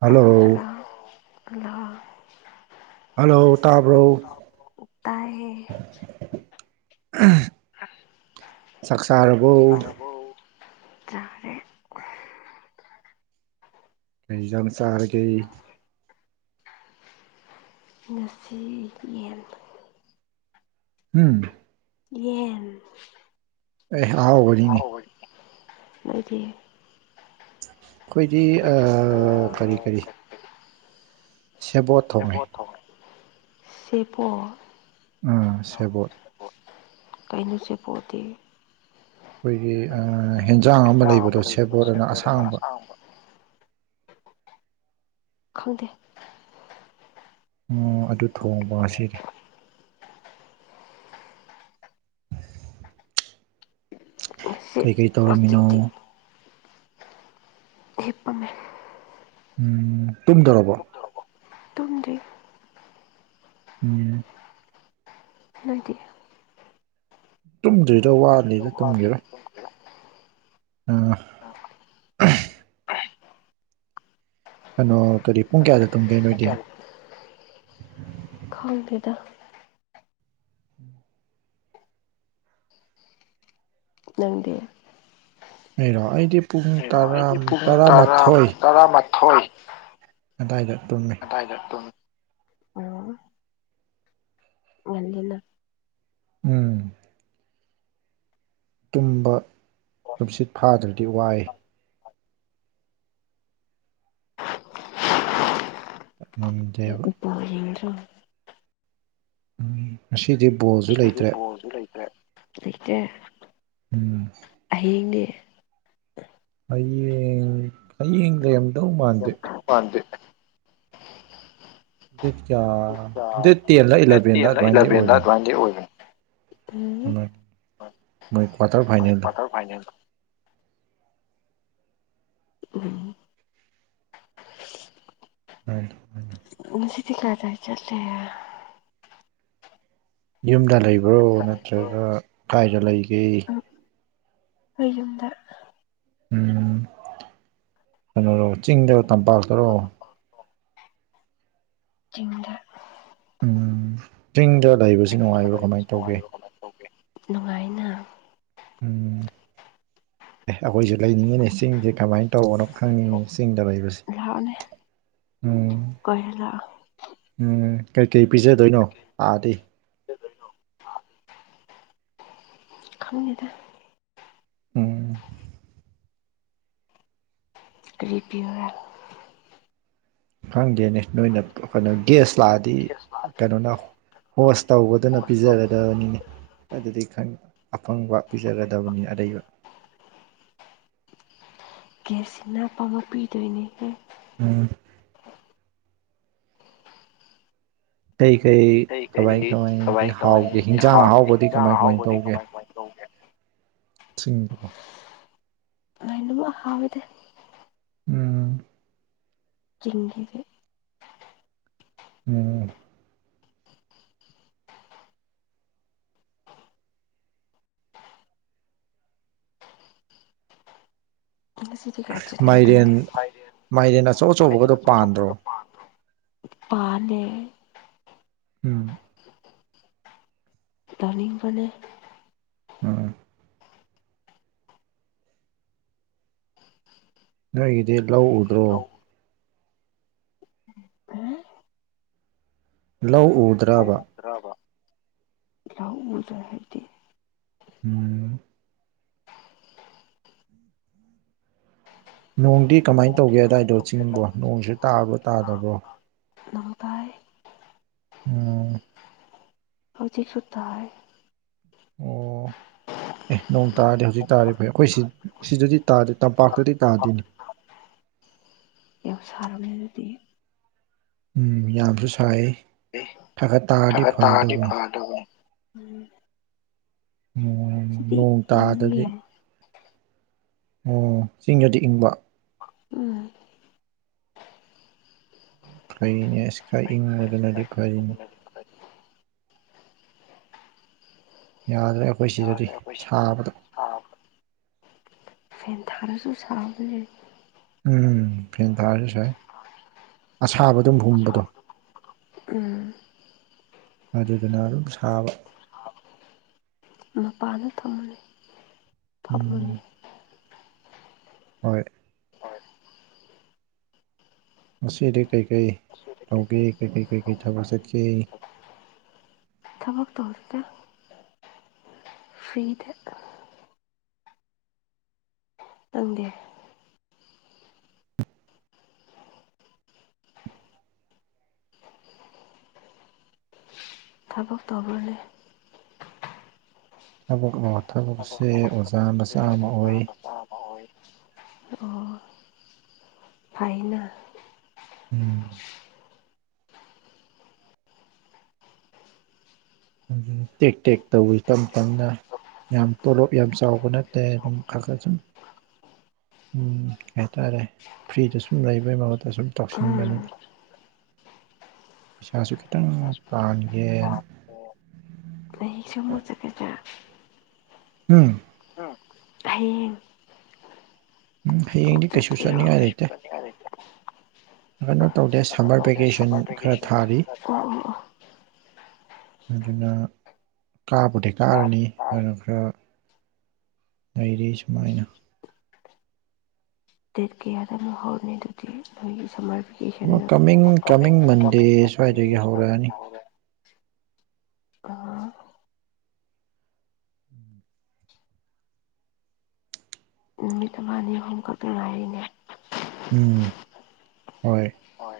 hello hello ꯇꯥꯕ꯭ꯔꯣ [unintelligible] [unintelligible] ꯇꯥꯏꯌꯦ ꯆꯥꯛꯁꯥꯔ ꯇꯔꯕꯣ ꯆꯥꯔꯦ ꯂꯩꯖꯅ ꯆꯥꯔꯈ ꯉꯁꯤ ꯌꯦꯟ ꯎꯝ ꯌꯦꯟ ꯑꯦ ꯑꯍꯥꯎꯕꯅꯤꯅꯦ ꯃꯗꯤ ꯑꯩꯈꯣꯏꯗꯤ ꯑꯥ ꯀꯔꯤ ꯀꯔꯤ ꯑꯩꯈꯣꯏ ꯁꯦꯕꯣꯠ ꯊꯣꯡꯉꯦ ꯑ ꯁꯦꯕꯣꯠ ꯑꯥ ꯁꯦꯕꯣꯠ ꯀꯩꯅꯣ ꯁꯦꯄꯣꯠꯇꯤ ꯑꯩꯈꯣꯏꯒꯤ ꯍꯦꯟꯖꯥꯡ ꯑꯃ ꯂꯩꯕꯗꯣ ꯁꯦꯞꯕꯣꯠ ꯑꯅ ꯑꯁꯥꯡꯕ ꯈꯪꯗꯦ ꯎ ꯑꯗꯨ ꯊꯣꯡꯕ ꯉꯁꯤꯗꯤ ꯉꯁꯤ ꯀꯩꯀꯩ ꯇꯧꯔꯝꯃꯤꯅꯣ ꯍꯧꯖꯤꯛꯇꯤ ꯍꯤꯞꯄꯅꯦ ꯎꯝ ꯇꯨꯝꯗꯔꯕꯣ ꯇꯨꯝꯗꯩ ꯎꯝ ꯍꯥꯏꯗꯤ ꯇꯨꯝꯗꯣꯏꯗ ꯋꯥꯅꯤ [unintelligible] ꯎꯝ ꯀꯩꯅꯣ ꯀꯔꯤ ꯄꯨꯡ ꯀꯌꯥꯗ ꯇꯨꯝꯒꯦ ꯅꯣꯏꯗꯤ ꯈꯪꯇꯦꯗ ꯅꯪꯗꯤ ꯂꯩꯔꯣ ꯑꯩꯗꯤ ꯄꯨꯡ ꯇꯥ ꯇꯔꯥꯃꯥꯊꯣꯏ ꯇꯔꯥ ꯃꯥꯊꯣꯏ ꯀꯗꯥꯏꯗ ꯇꯨꯝꯃꯤ ꯑꯗꯥꯢꯗ ꯇꯨꯝ ꯉꯝꯃꯔꯣꯢ ꯉꯥꯜꯂꯤꯅ ꯎꯝ ꯇꯨꯝꯕ ꯇꯨꯝꯁꯤꯠ ꯐꯥꯗ꯭ꯔꯗꯤ ꯋꯥꯏ ꯉꯥꯝꯗꯦꯕ ꯔꯦꯟ꯭ꯔ [inaudible] ꯉꯁꯤꯗꯤ ꯕꯣꯜꯁꯨ ꯂꯩꯇ꯭ꯔꯦ ꯄꯣꯜꯁꯨ ꯂꯩꯇ꯭ꯔꯦ ꯂꯩꯇꯦ ꯎꯝ ꯍꯌꯦꯡꯗꯤ ꯍꯌꯦꯡ ꯍꯌꯦꯡ ꯂꯩꯔꯝ ꯄꯥꯟꯗꯦ ꯗꯦꯠ ꯀꯌꯥ ꯗꯦꯠ ꯇꯦꯟꯂ ꯗꯦꯠ ꯏꯂꯚꯦꯟꯂ ꯇꯦꯟꯂ ꯑꯗꯨꯃꯥꯏꯅꯗꯤ ꯢꯂꯤꯕꯦꯟ ꯑꯣꯏꯕꯅꯤ ꯑꯗꯨꯃꯥꯢ ꯑꯣꯢꯕꯅꯦ ꯃꯣꯏ ꯀ꯭ꯋꯥꯇꯔ ꯎ ꯐꯥꯏꯅꯦꯜꯗꯣ ꯀꯇꯔ ꯐꯥꯏꯅꯦꯜ [inaudible] ꯎꯝ ꯍꯣꯏ ꯉꯁꯤꯗꯤ ꯀꯗꯥꯏ ꯆꯠꯂꯦ ꯌꯨꯝꯗ ꯂꯩꯕ꯭ꯔꯣ ꯅꯠꯇ꯭ꯔꯒ ꯀꯥꯏꯗ ꯂꯩꯒꯦ ꯑꯩ ꯌꯨꯝꯗ ꯎꯝ ꯀꯩꯅꯣꯔꯣ ꯆꯤꯡꯗꯔꯣ ꯇꯝꯄꯥꯛꯇꯔꯣ ꯆꯤꯡꯗ ꯎꯝ ꯆꯤꯡꯗ ꯂꯩꯕꯁꯤ ꯅꯨꯡꯉꯥꯏꯕ꯭ꯔꯥ ꯀꯃꯥꯏꯅ ꯇꯧꯒꯦ ꯅꯨꯡꯉꯥꯏꯅ ꯎꯝ ꯑꯦ ꯑꯩꯈꯣꯏꯁꯨ ꯂꯩꯅꯤꯡꯉꯤꯅꯦ ꯆꯤꯡꯁꯦ ꯀꯃꯥꯏꯅ ꯇꯧꯕꯅꯣ ꯈꯪꯅꯤꯡꯉꯤ ꯆꯤꯡꯗ ꯂꯩꯕꯁꯦ ꯎꯝ ꯀꯣꯏꯕ ꯂꯥꯛꯑꯣ ꯎꯝ ꯀꯩꯀꯩ ꯄꯤꯖꯗꯣꯏꯅꯣ ꯂꯥꯛꯑꯗꯤ ꯈꯪꯗ ꯎꯝ ꯀꯔꯤꯕꯤꯌꯔ ꯈꯪꯗꯦꯅꯦ ꯅꯣꯏꯅ ꯀꯩꯅꯣ ꯒ꯭ꯌꯥꯁ ꯂꯥꯛꯑꯗꯤ ꯀꯩꯅꯣꯅ ꯍꯣꯁ ꯇꯧꯕꯗꯨꯅ ꯄꯤꯖꯒꯗꯕꯅꯤꯅꯦ ꯗꯤ ꯑꯐꯪꯕ ꯄꯤꯖꯒꯗꯕꯅꯤ ꯑꯔꯩꯕ ꯒ꯭ꯌꯥꯁꯁꯤꯅ ꯄꯥꯝꯃꯛ ꯄꯤꯗꯣꯏꯅꯦ ꯎꯝ ꯀꯩ ꯀꯩ ꯀꯃꯥꯏ ꯀꯃꯥꯏꯗꯤ ꯍꯥꯎꯒꯦ ꯍꯤꯟꯖꯥꯡ ꯑꯍꯥꯎꯕꯗꯤ ꯀꯃꯥꯏ ꯀꯃꯥꯏ ꯇꯧꯒꯦ ꯊꯔꯤꯗꯕꯣ [inaudible] ꯂꯣꯢꯅꯃꯛ ꯍꯥꯎꯢꯗ ꯎꯝ ꯆꯤꯡꯒꯤꯁꯦ ꯎꯝ ꯁꯤꯗꯤ ꯀꯆ ꯂꯩ ꯃꯥꯏꯔꯦꯟ ꯃꯥꯏꯔꯦꯟ ꯑꯆꯧ ꯑꯆꯧꯕꯒꯗꯣ ꯄꯥꯟꯗ꯭ꯔꯣ ꯄꯅꯦ ꯎꯝ ꯗꯅꯤꯡꯕꯅꯦ ꯎꯝ ꯅꯣꯏꯒꯤꯗꯤ ꯂꯧ ꯎꯗ꯭ꯔꯣ ꯂꯧ ꯎꯗ꯭ꯔꯕ ꯔꯕ [unintelligible] ꯃꯖ ꯍꯥꯏꯗꯤ ꯎꯝ ꯅꯣꯡꯗꯤ ꯀꯃꯥꯏꯅ ꯇꯧꯒꯦ ꯑꯗꯨꯗꯥꯋꯥꯏꯗꯣ ꯆꯤꯡꯕꯣ ꯅꯣꯡꯁꯨꯦ ꯇꯥꯕ꯭ꯔꯣ ꯇꯥꯗꯕ꯭ꯔꯣ ꯃꯕꯥꯥꯏ ꯎꯝ ꯍꯧꯖꯤꯛꯁꯨꯊ ꯍꯥꯏ ꯑꯣ [unintelligible] ꯑꯦ ꯅꯣꯡ ꯇꯥꯔꯗꯤ ꯍꯧꯖꯤꯛ ꯇꯥꯔꯦ ꯐꯩ ꯑꯩꯈꯣꯏ ꯁꯤ ꯁꯤꯗꯗꯤ ꯇꯥꯗꯦ ꯇꯝꯄꯥꯛꯇꯗꯤ ꯇꯥꯗꯦꯅꯤ ꯌ ꯁꯥꯔꯅꯤ ꯍꯥꯏꯗꯤ ꯎꯝ ꯌꯥꯝꯁꯨ ꯁꯥꯏꯌꯦ ꯊꯥꯒꯠ ꯇꯥꯔꯗꯤ ꯐꯗꯧꯕ ꯀ [unintelligible] ꯎꯝ ꯁꯤꯗꯤ ꯅꯣꯡ ꯇꯥꯗꯗꯤ ꯏꯪꯉꯦ ꯑꯣ ꯆꯤꯡꯁꯨꯗꯤ ꯏꯪꯕ ꯎꯝ ꯐ꯭ꯔꯩꯅꯦ ꯁꯤꯀꯥ ꯏꯪ ꯃꯗꯅ ꯑꯗꯤ ꯐꯔꯤꯅꯤ ꯌꯥꯗ꯭ꯔꯦ ꯑꯩꯈꯣꯏ ꯁꯤꯗꯗꯤ ꯁꯥꯕꯗ ꯑꯥ ꯁꯥꯁꯨ ꯁꯥꯒ꯭ꯔꯦ ꯎꯝ ꯐꯦꯟ ꯊꯥꯔꯁꯥꯏ ꯑꯁꯥꯕꯗꯨꯝ ꯍꯨꯝꯕꯗꯣ ꯎꯝ ꯑꯗꯨꯗꯨꯅ ꯑꯗꯨꯝ ꯁꯥꯕ ꯃꯄꯥꯥꯟꯗ ꯊꯝꯃꯩ ꯎꯝ ꯍꯣꯏ ꯃꯁꯤꯁꯤꯗꯤ ꯀꯩꯀꯩ ꯇꯧꯒꯦ ꯀꯩꯀꯩ ꯀꯩꯀꯩ ꯊꯕꯛ ꯆꯠꯀꯦ ꯊꯕꯛꯛꯇꯧꯔꯛꯇꯦ ꯐ꯭ꯔꯤꯗ ꯇꯪꯗꯦ ꯊꯕꯛ ꯇꯧꯕꯅꯦ ꯊꯕꯛ ꯊꯕꯛꯁꯦ ꯑꯣꯖꯥ ꯃꯆꯥ ꯑꯃ ꯑꯣꯏ [unintelligible] ꯑꯣ ꯐꯥꯏꯅ ꯎꯝ ꯎ ꯇꯦꯛ ꯇꯦꯛ ꯇꯧꯋ ꯇꯞ ꯇꯞꯅ ꯌꯥꯝ ꯇꯣꯂꯣꯞ ꯌꯥꯝ ꯆꯥꯎꯕ ꯅꯠꯇꯦ ꯑꯗꯨꯝ ꯈꯔ ꯈꯔ ꯁꯨꯝ ꯎꯝ ꯀꯩ ꯍꯥꯏꯇꯥꯔꯦ ꯐ꯭ꯔꯤꯗ ꯁꯨꯝ ꯂꯩꯕꯩ ꯃꯍꯨꯠꯇ ꯁꯨꯝ ꯇꯧꯁꯤꯟꯕꯅꯤꯅ [unintelligible] ꯄꯩꯁꯥꯁꯨ ꯈꯤꯇꯪ ꯄꯥꯟꯒꯦꯅ ꯑꯩ ꯁ ꯆ ꯎꯝ ꯍꯌꯦꯡ ꯎꯝ ꯑꯃꯨꯛ ꯍꯌꯦꯡꯗꯤ ꯀꯩꯁꯨ ꯆꯠꯇꯣꯏꯔꯣ ꯆꯠꯅꯤꯡꯉꯥꯏ ꯂꯩꯇꯦ ꯀꯩꯅꯣ ꯇꯧꯗꯦ ꯁꯝꯕꯔ ꯚꯦꯀꯦꯁꯟ ꯈꯔ ꯊꯥꯔꯤ ꯑꯣ ꯑꯣ ꯑꯣ ꯑꯗꯨꯅ ꯀꯥꯕꯨꯗꯤ ꯀꯥꯔꯅꯤ ꯑꯗꯨꯅ ꯈꯔ ꯂꯩꯔꯤ ꯁꯨꯃꯥꯏꯅ ꯗꯦꯠ ꯀꯌꯥꯗꯅ ꯍꯧꯔꯅꯤ ꯑꯗꯨꯗꯤ ꯅꯣꯏꯒꯤ ꯁꯝꯃꯔꯕꯤ ꯑꯃ ꯀꯃꯤꯡ ꯀ ꯀꯃꯤꯡ ꯃꯟꯗꯦ ꯁ꯭ꯋꯥꯏꯗꯒꯤ ꯀꯒꯦ ꯍꯧꯔꯛꯑꯅꯤ ꯑꯥ ꯅꯨꯃꯤꯠ ꯑꯃꯅꯤ ꯑꯍꯨꯝ ꯈꯛꯇ ꯉꯥꯏꯔꯤꯅꯦ ꯎꯝ ꯍꯣꯏ ꯍꯣꯏ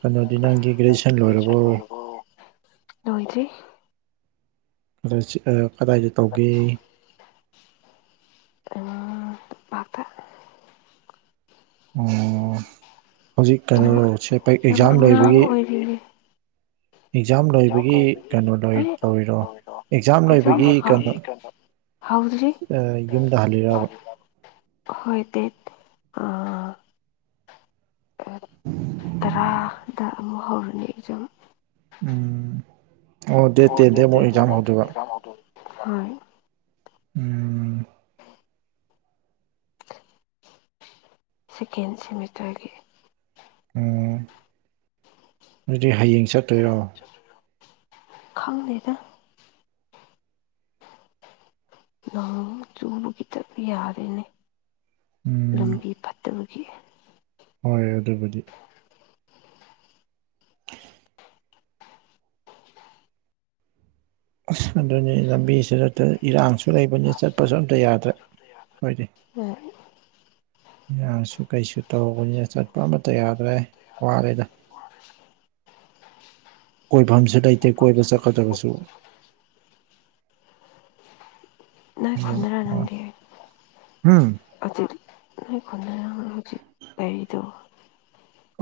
ꯀꯩꯅꯣꯗꯤ ꯅꯪꯒꯤꯒ꯭ꯔꯦꯁ ꯂꯣꯏꯁꯤ ꯀꯗꯥꯏꯗ ꯇꯧꯒꯦ ꯇꯝꯄꯥꯛꯇ ꯍꯧꯖꯤꯛ ꯀꯩꯅꯣꯁꯦ ꯑꯦꯛꯖꯥꯝ ꯂꯩꯣꯏꯕꯒꯤ ꯎꯝ ꯑꯦꯛꯖꯥꯝ ꯂꯣꯏꯕꯒꯤ ꯀꯩꯅꯣ ꯂꯣꯏ ꯇꯧꯔꯤꯔꯣ ꯑꯦꯛꯖꯥꯝ ꯂꯣꯏꯕꯒꯤꯛꯖꯥꯝ ꯂꯣꯏꯕꯒꯤ ꯂꯕꯒꯤ ꯀꯩꯅꯣ ꯍꯥꯎꯗ꯭ꯔꯔꯤ ꯌꯨꯝꯗ ꯍꯜꯂꯤꯔꯕ ꯍꯣꯏ ꯗꯦꯠ [unintelligible] ꯇꯔꯥꯗ ꯑꯃꯨꯛ ꯍꯧꯔꯨꯅꯤ ꯑꯦꯛꯖꯥꯝ ꯎꯝ ꯑꯣ ꯗꯦꯠ ꯇꯦꯟꯗꯩ ꯑꯃꯨꯛ ꯑꯦꯛꯖꯥꯝ ꯍꯧꯗꯣꯏꯕ [unintelligible] ꯍꯣꯏ ꯎꯝ ꯁꯦꯀꯦꯟ ꯁꯦꯃꯤꯁꯇꯔꯒꯤ ꯎ ꯑꯗꯨꯗꯤ ꯍꯌꯦꯡ ꯆꯠꯇꯣꯏꯔꯣ ꯈꯪ ꯂꯩꯗ ꯅꯣꯡ ꯆꯨꯕꯒꯤꯇꯞ ꯌꯥꯔꯦꯅꯦ ꯎꯝ ꯂꯝꯕꯤ ꯐꯠꯇꯕꯒꯤ ꯁꯤ ꯍꯣꯏ ꯑꯗꯨꯕꯨꯗꯤ ꯑꯗꯨꯅꯤ ꯂꯝꯕꯤꯁꯤꯗ ꯏꯔꯥꯡꯁꯨ ꯂꯩꯕꯅꯤ ꯆꯠꯄꯁꯨ ꯑꯝꯇ ꯌꯥꯗ꯭ꯔꯦ ꯎꯝ ꯌꯥꯁꯨ ꯀꯩꯁꯨ ꯇꯧꯕꯅꯤꯅ ꯆꯠꯄ ꯑꯃꯠꯇ ꯌꯥꯗ꯭ꯔꯦ ꯋꯥꯠꯔꯦꯗ ꯋꯥꯔꯦ ꯀꯣꯏꯐꯝꯁꯨ ꯂꯩꯇꯦ ꯀꯣꯏꯕ ꯆꯠꯀꯗ꯭ꯔꯕꯁꯨ ꯅꯣꯏ ꯈꯨꯟꯗꯔ ꯎꯝ ꯑꯗꯨꯆ ꯈꯣꯟꯟꯅꯔꯅ ꯍꯧ ꯎꯆ ꯂꯩꯗꯣ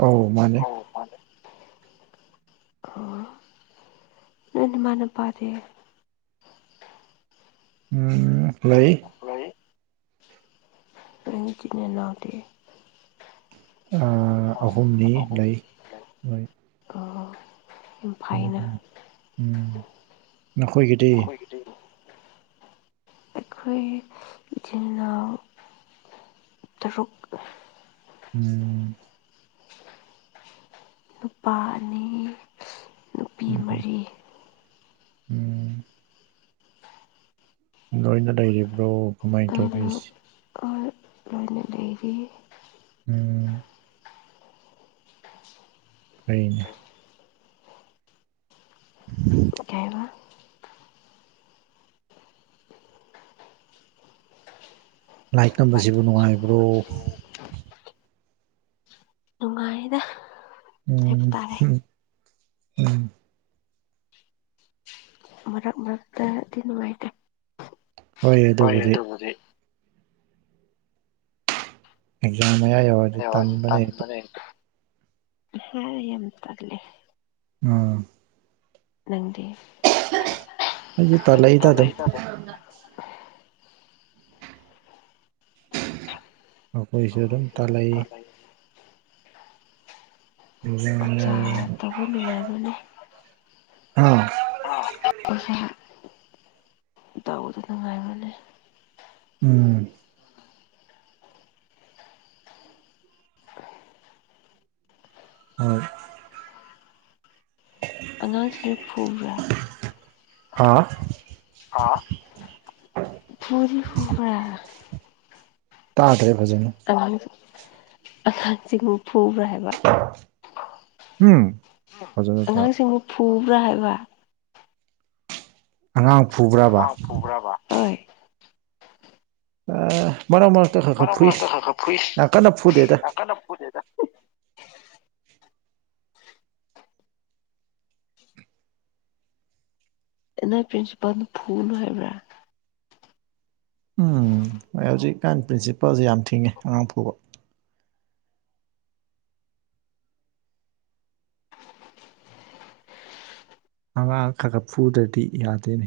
ꯑꯧ ꯃꯥꯅꯦ ꯅ ꯃꯥꯥꯟꯅ ꯄꯥꯗꯦ ꯎꯝ ꯂꯩ ꯂꯩ ꯃ ꯆꯅꯦ ꯅꯅꯥꯇꯦ ꯑꯍꯨꯝꯅꯤ ꯂꯩ ꯃꯣꯏ ꯑꯣ ꯎꯝ ꯎꯝꯝ ꯎꯝ ꯅꯈꯣꯏꯒꯤꯗꯤ ꯑꯩꯣꯏ ꯏꯆꯅꯣ ꯇꯔꯨꯛ ꯎꯝ ꯅꯨꯄꯥ ꯑꯅꯤ ꯅꯨꯄꯤ ꯎꯝ ꯃꯔꯤ ꯎꯝ ꯂꯣꯏꯅ ꯂꯩꯔꯤꯕ꯭ꯔꯣ ꯀꯃꯥꯏꯅ ꯇꯧꯒꯦꯁꯤ ꯑ ꯑꯗꯨꯣꯏꯦ ꯑꯩꯗꯒꯤ ꯎꯝ ꯀꯅꯦ ꯑꯣ ꯀꯥꯏꯔꯥ ꯂꯥꯏꯔꯤꯛ ꯇꯝꯕꯁꯤꯕꯨ ꯅꯨꯡꯉꯥꯏꯕ꯭ꯔꯣ ꯅꯨꯡꯉꯥꯏꯗ ꯍꯥꯏꯕ ꯎꯝ ꯇꯥꯔꯦ ꯎꯝ ꯃꯔꯛ ꯃꯔ ꯑꯗꯨꯅꯅꯨꯡꯉꯥꯏꯇꯦ ꯍ ꯑꯗꯨꯕꯨꯗꯤ ꯑꯦꯛꯖꯥꯝ ꯃꯌꯥ ꯌꯧꯔ ꯑꯗꯨꯗꯤ ꯍ ꯌꯦꯂꯤ ꯎꯝ ꯅꯪꯗꯤ ꯑꯩꯁꯨ ꯑꯩꯗꯤ ꯄ ꯇꯜꯂꯛꯏꯗ ꯑꯗꯨꯝ ꯂꯩꯗꯗꯣ ꯃꯈꯣꯏꯁꯨ ꯑꯗꯨꯝ ꯇꯥꯜꯂꯛꯏ ꯎꯆꯥꯥ ꯏꯟꯖꯥꯡ ꯇꯧꯕ ꯅꯨꯡꯉꯗꯨꯅꯦ ꯑ ꯑ ꯑꯣ ꯍ ꯇꯕꯗ ꯅꯨꯡꯉꯥꯏꯕꯅꯤ ꯎꯝ ꯍꯣꯏ ꯑꯉꯥꯡꯁꯤꯁꯨ ꯐꯕ꯭ꯔꯥ ꯍꯥꯥ ꯄꯨ ꯐꯥ ꯇꯥꯗ꯭ꯔꯦ ꯐꯖꯅ ꯑꯉꯥꯡꯁꯨ ꯑꯉꯥꯡꯁꯤꯡ ꯐꯨꯕ꯭ꯔꯥ ꯍꯥꯏꯕ ꯎꯝ ꯐꯖꯅ ꯇꯥ ꯑꯉꯥꯡꯁꯤꯡꯕꯨ ꯐꯨꯕ꯭ꯔꯥ ꯍꯥꯏꯕ ꯑꯉꯥꯡ ꯐꯨꯕ꯭ꯔꯥ ꯥꯎ ꯄꯨꯨꯕ꯭ꯔꯥꯕ ꯍꯣꯢ ꯃꯔꯛ ꯃꯔꯛꯇ ꯈꯔ ꯈꯔ ꯐꯨꯏ ꯌꯥꯝ ꯀꯟꯅ ꯐꯨꯗꯦꯗ [unintelligible] ꯅꯣꯢ ꯄ꯭ꯔꯤꯟꯁꯤꯄꯥꯜꯅ ꯐꯨꯅꯨ ꯍꯥꯏꯕ꯭ꯔꯥ ꯎꯝ ꯍꯣꯏ ꯍꯧꯖꯤꯛꯀꯥꯟ ꯄ꯭ꯔꯤꯟꯁꯤꯄꯜꯁꯦ ꯌꯥꯝ ꯊꯤꯡꯉꯦ ꯑꯉꯥꯡ ꯄꯨꯥꯎꯕ ꯑꯉꯥꯡ ꯈꯒ ꯐꯨꯗ꯭ꯔꯗꯤ ꯌꯥꯗꯦꯅꯦ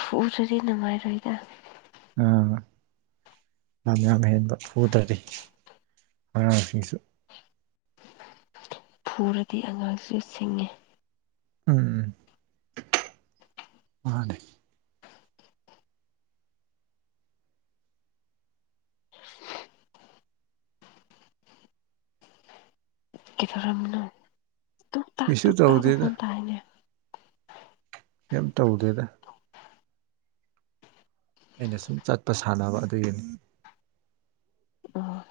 ꯐꯎꯗ꯭ꯔꯗꯤ ꯅꯨꯡꯉꯥꯏꯔꯣꯏꯗ ꯑꯥ ꯌꯥꯝ ꯌꯥꯝ ꯍꯦꯟꯕ ꯐꯨꯗꯔꯤ ꯑꯉꯥꯡꯁꯤꯡꯁꯨ ꯐꯨꯔꯗꯤ ꯑꯉꯥꯡꯁꯨ ꯁꯤꯡꯉꯤ ꯎꯝ ꯃꯥꯅꯦ ꯀ ꯊꯧꯔꯝꯅ ꯃꯤꯁꯨ ꯇꯎꯗꯦꯅ ꯇꯥꯏꯅꯦ ꯀꯩ ꯇꯧꯗꯦꯗ ꯑꯩꯅ ꯁꯨꯝ ꯆꯠꯄ ꯁꯥꯟꯅꯕ ꯑꯗꯨꯒꯤꯅꯤ ꯑꯥ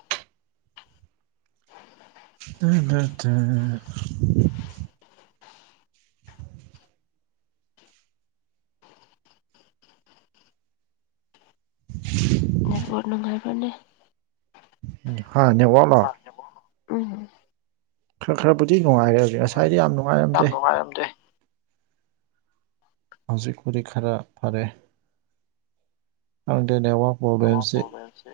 ꯂꯩ ꯂꯩꯇ ꯑꯣ [inaudible] ꯅꯅꯨꯡꯉꯥꯏꯕꯅꯤ ꯍꯥ ꯅꯦꯋꯥꯛꯂꯣ ꯎꯝ ꯈꯔ ꯈꯔꯕꯨꯗꯤꯅꯨꯡꯉꯥꯏꯔꯦ ꯍꯧꯖꯤ ꯉꯁꯥꯏꯗꯤ ꯌꯥꯝ ꯅꯨꯡꯉꯥꯏꯔꯝ ꯌꯥꯝ ꯅꯨꯡꯉꯥꯏꯔꯝꯗꯦ ꯍꯧꯖꯤꯛ ꯈꯔꯤ ꯈꯔꯥ ꯐꯔꯦ ꯑꯪ ꯗꯦꯧ ꯄꯣꯕ꯭ꯂꯦꯝꯁꯦ ꯍꯁꯦ